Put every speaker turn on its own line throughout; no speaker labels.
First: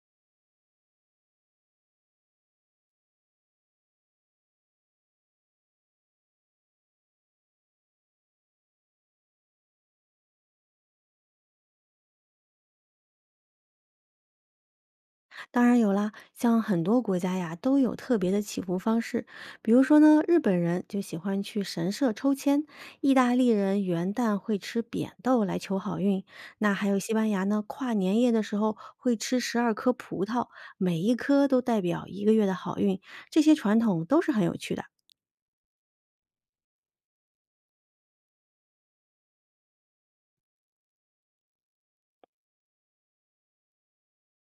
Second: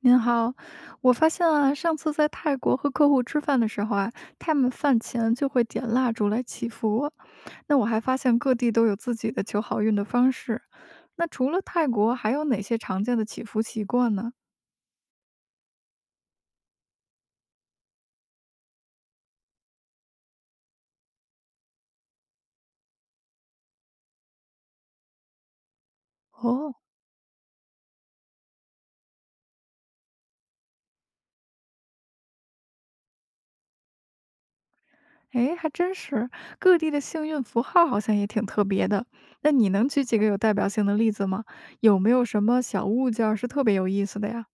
您好，我发现啊，上次在泰国和客户吃饭的时候啊，他们饭前就会点蜡烛来祈福。那我还发现各地都有自己的求好运的方式。那除了泰国，还有哪些常见的祈福习惯呢？
当然有啦，像很多国家呀都有特别的祈福方式，比如说呢，日本人就喜欢去神社抽签，意大利人元旦会吃扁豆来求好运，那
哦。
还有西班牙呢，跨年夜的时候会吃12颗葡萄，每一颗都代表一个月的好运，这些传统都是很有趣的。
诶，还真是，各地的幸运符号好像也挺特别的。那你能举几个有代表性的例子吗？有没有什么小物件儿是特别有意思的呀？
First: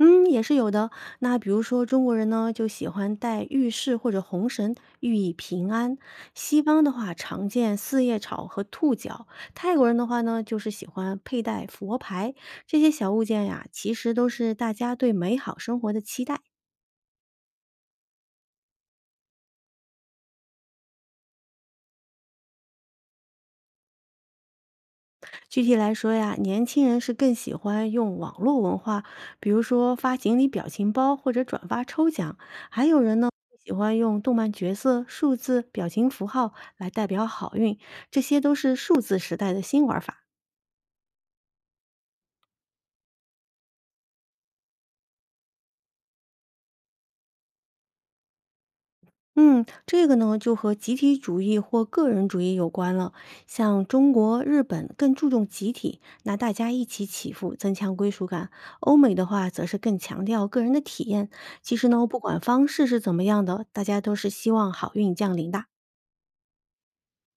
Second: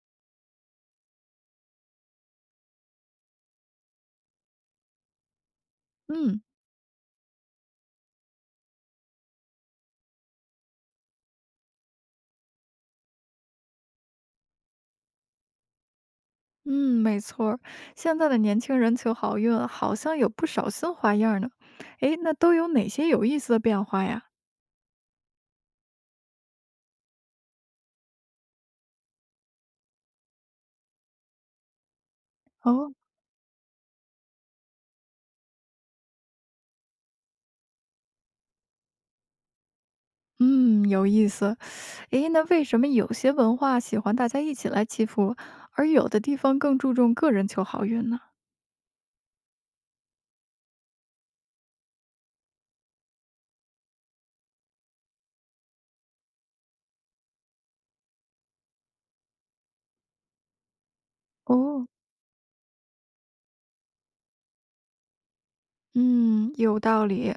嗯，也是有的。那比如说，中国人呢就喜欢戴玉饰或者红绳，寓意平安；
嗯。
西方的话常见四叶草和兔角；泰国人的话呢，就是喜欢佩戴佛牌。这些小物件呀，其实都是大家对美好生活的期待。
嗯，没错儿。现在的年轻人求好运，好像有不少新花样儿呢。诶，那都有哪些有意思的变化呀？
具体来说呀，年轻人是更喜欢用网络文化，比如说发锦鲤表情包或者转发抽奖，还
哦。
有人呢喜欢用动漫角色、数字、表情符号来代表好运，这些都是数字时代的新玩法。
嗯，有意思。诶，那为什么有些文化喜欢大家一起来祈福，而有的地方更注重个人求好运呢？
嗯，这个呢就和集体主义或个人主义有关了。像中国、日本更注重集体，那大家一起起伏，增强归属感；欧美的话则是更强调个人的体验。其
哦。
实呢，不管方式是怎么样的，大家都是希望好运降临的。
嗯，有道理。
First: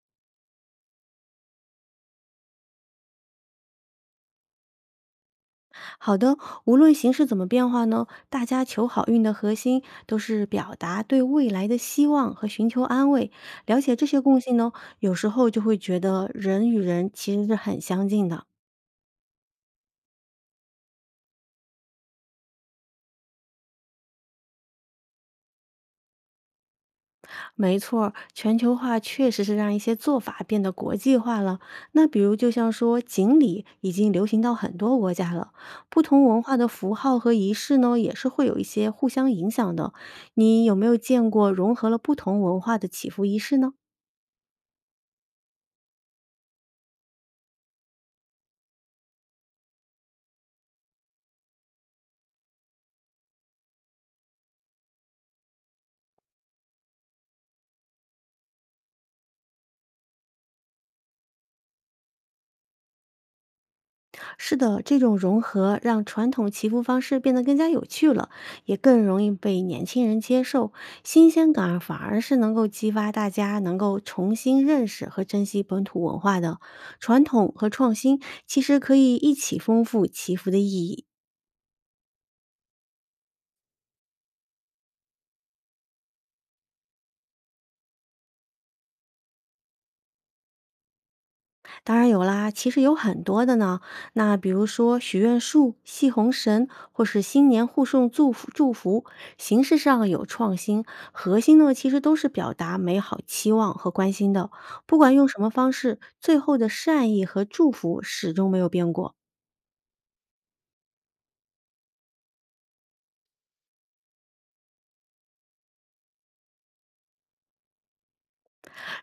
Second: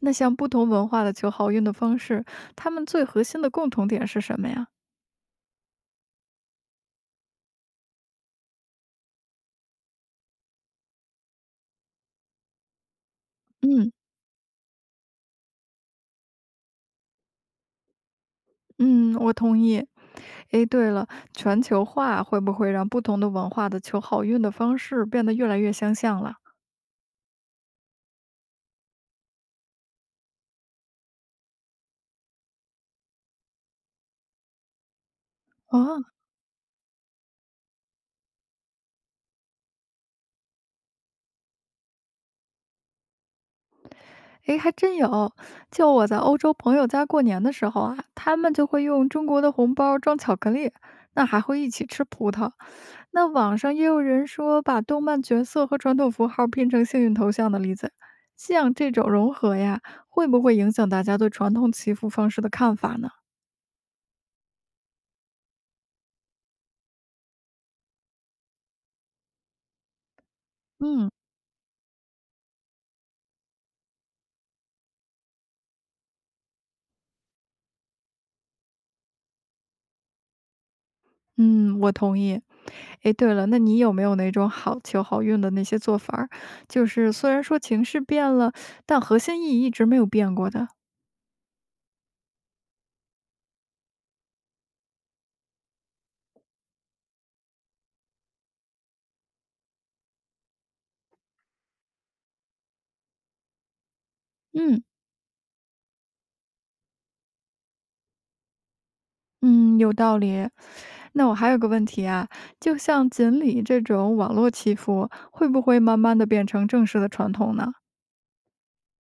那像不同文化的求好运的方式，他们最核心的共同点是什么呀？
好的，无论形式怎么变化呢，大家求好运的核心都是表达对未来的希望和寻求安慰。了
嗯。
解这些共性呢，有时候就会觉得人与人其实是很相近的。
嗯，我同意。诶，对了，全球化会不会让不同的文化的求好运的方式变得越来越相像了？
没错儿，全球化确实是让一些做法变得国际化了。那比如，就像说锦鲤已经流行到很多国家了，不
哦。
同文化的符号和仪式呢，也是会有一些互相影响的。你有没有见过融合了不同文化的祈福仪式呢？
诶，还真有。就我在欧洲朋友家过年的时候啊，他们就会用中国的红包装巧克力，那还会一起吃葡萄。那网上也有人说把动漫角色和传统符号拼成幸运头像的例子，像这种融合呀，会不会影响大家对传统祈福方式的看法呢？
是的，这种融合让传统祈福方式变得更加有趣了，也更容易被年轻人接受。
嗯。
新鲜感反而是能够激发大家能够重新认识和珍惜本土文化的传统和创新，其实可以一起丰富祈福的意义。
嗯，我同意。哎，对了，那你有没有那种好求好运的那些做法儿？就是虽然说情绪变了，但核心意义一直没有变过的。
当然有啦，其实有很多的呢。那比如说许愿树、系红绳，或是新年互送祝福，祝福形式上有创新，核心呢其实都是表达美好期望和关心的。
嗯。
不管用什么方式，最后的善意和祝福始终没有变过。
嗯，有道理。那我还有个问题啊，就像锦鲤这种网络祈福，会不会慢慢的变成正式的传统呢？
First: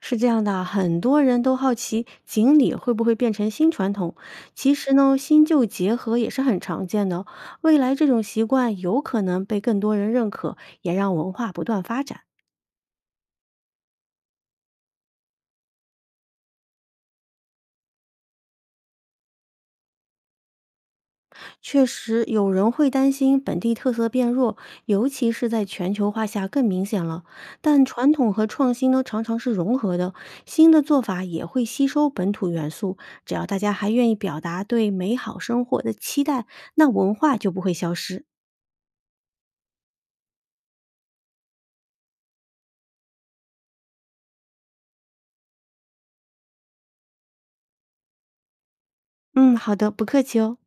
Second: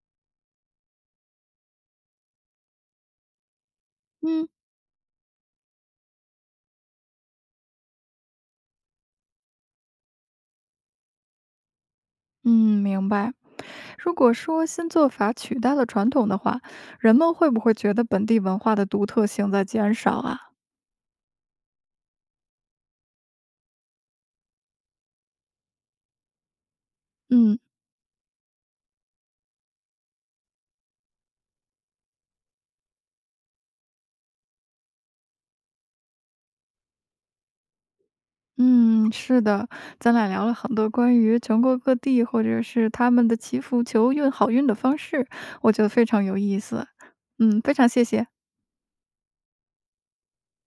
是这样的啊，很多人都好奇锦鲤会不会变成新传统。
嗯。
其实呢，新旧结合也是很常见的。未来这种习惯有可能被更多人认可，也让文化不断发展。
嗯，明白。如果说新做法取代了传统的话，人们会不会觉得本地文化的独特性在减少啊？
确实，有人会担心本地特色变弱，尤其是在全球化下更明显了。
嗯。
但传统和创新呢，常常是融合的，新的做法也会吸收本土元素。只要大家还愿意表达对美好生活的期待，那文化就不会消失。
嗯，是的，咱俩聊了很多关于全国各地或者是他们的祈福求运好运的方式，我觉得非常有意思。嗯，非常谢谢。
嗯，好的，不客气哦。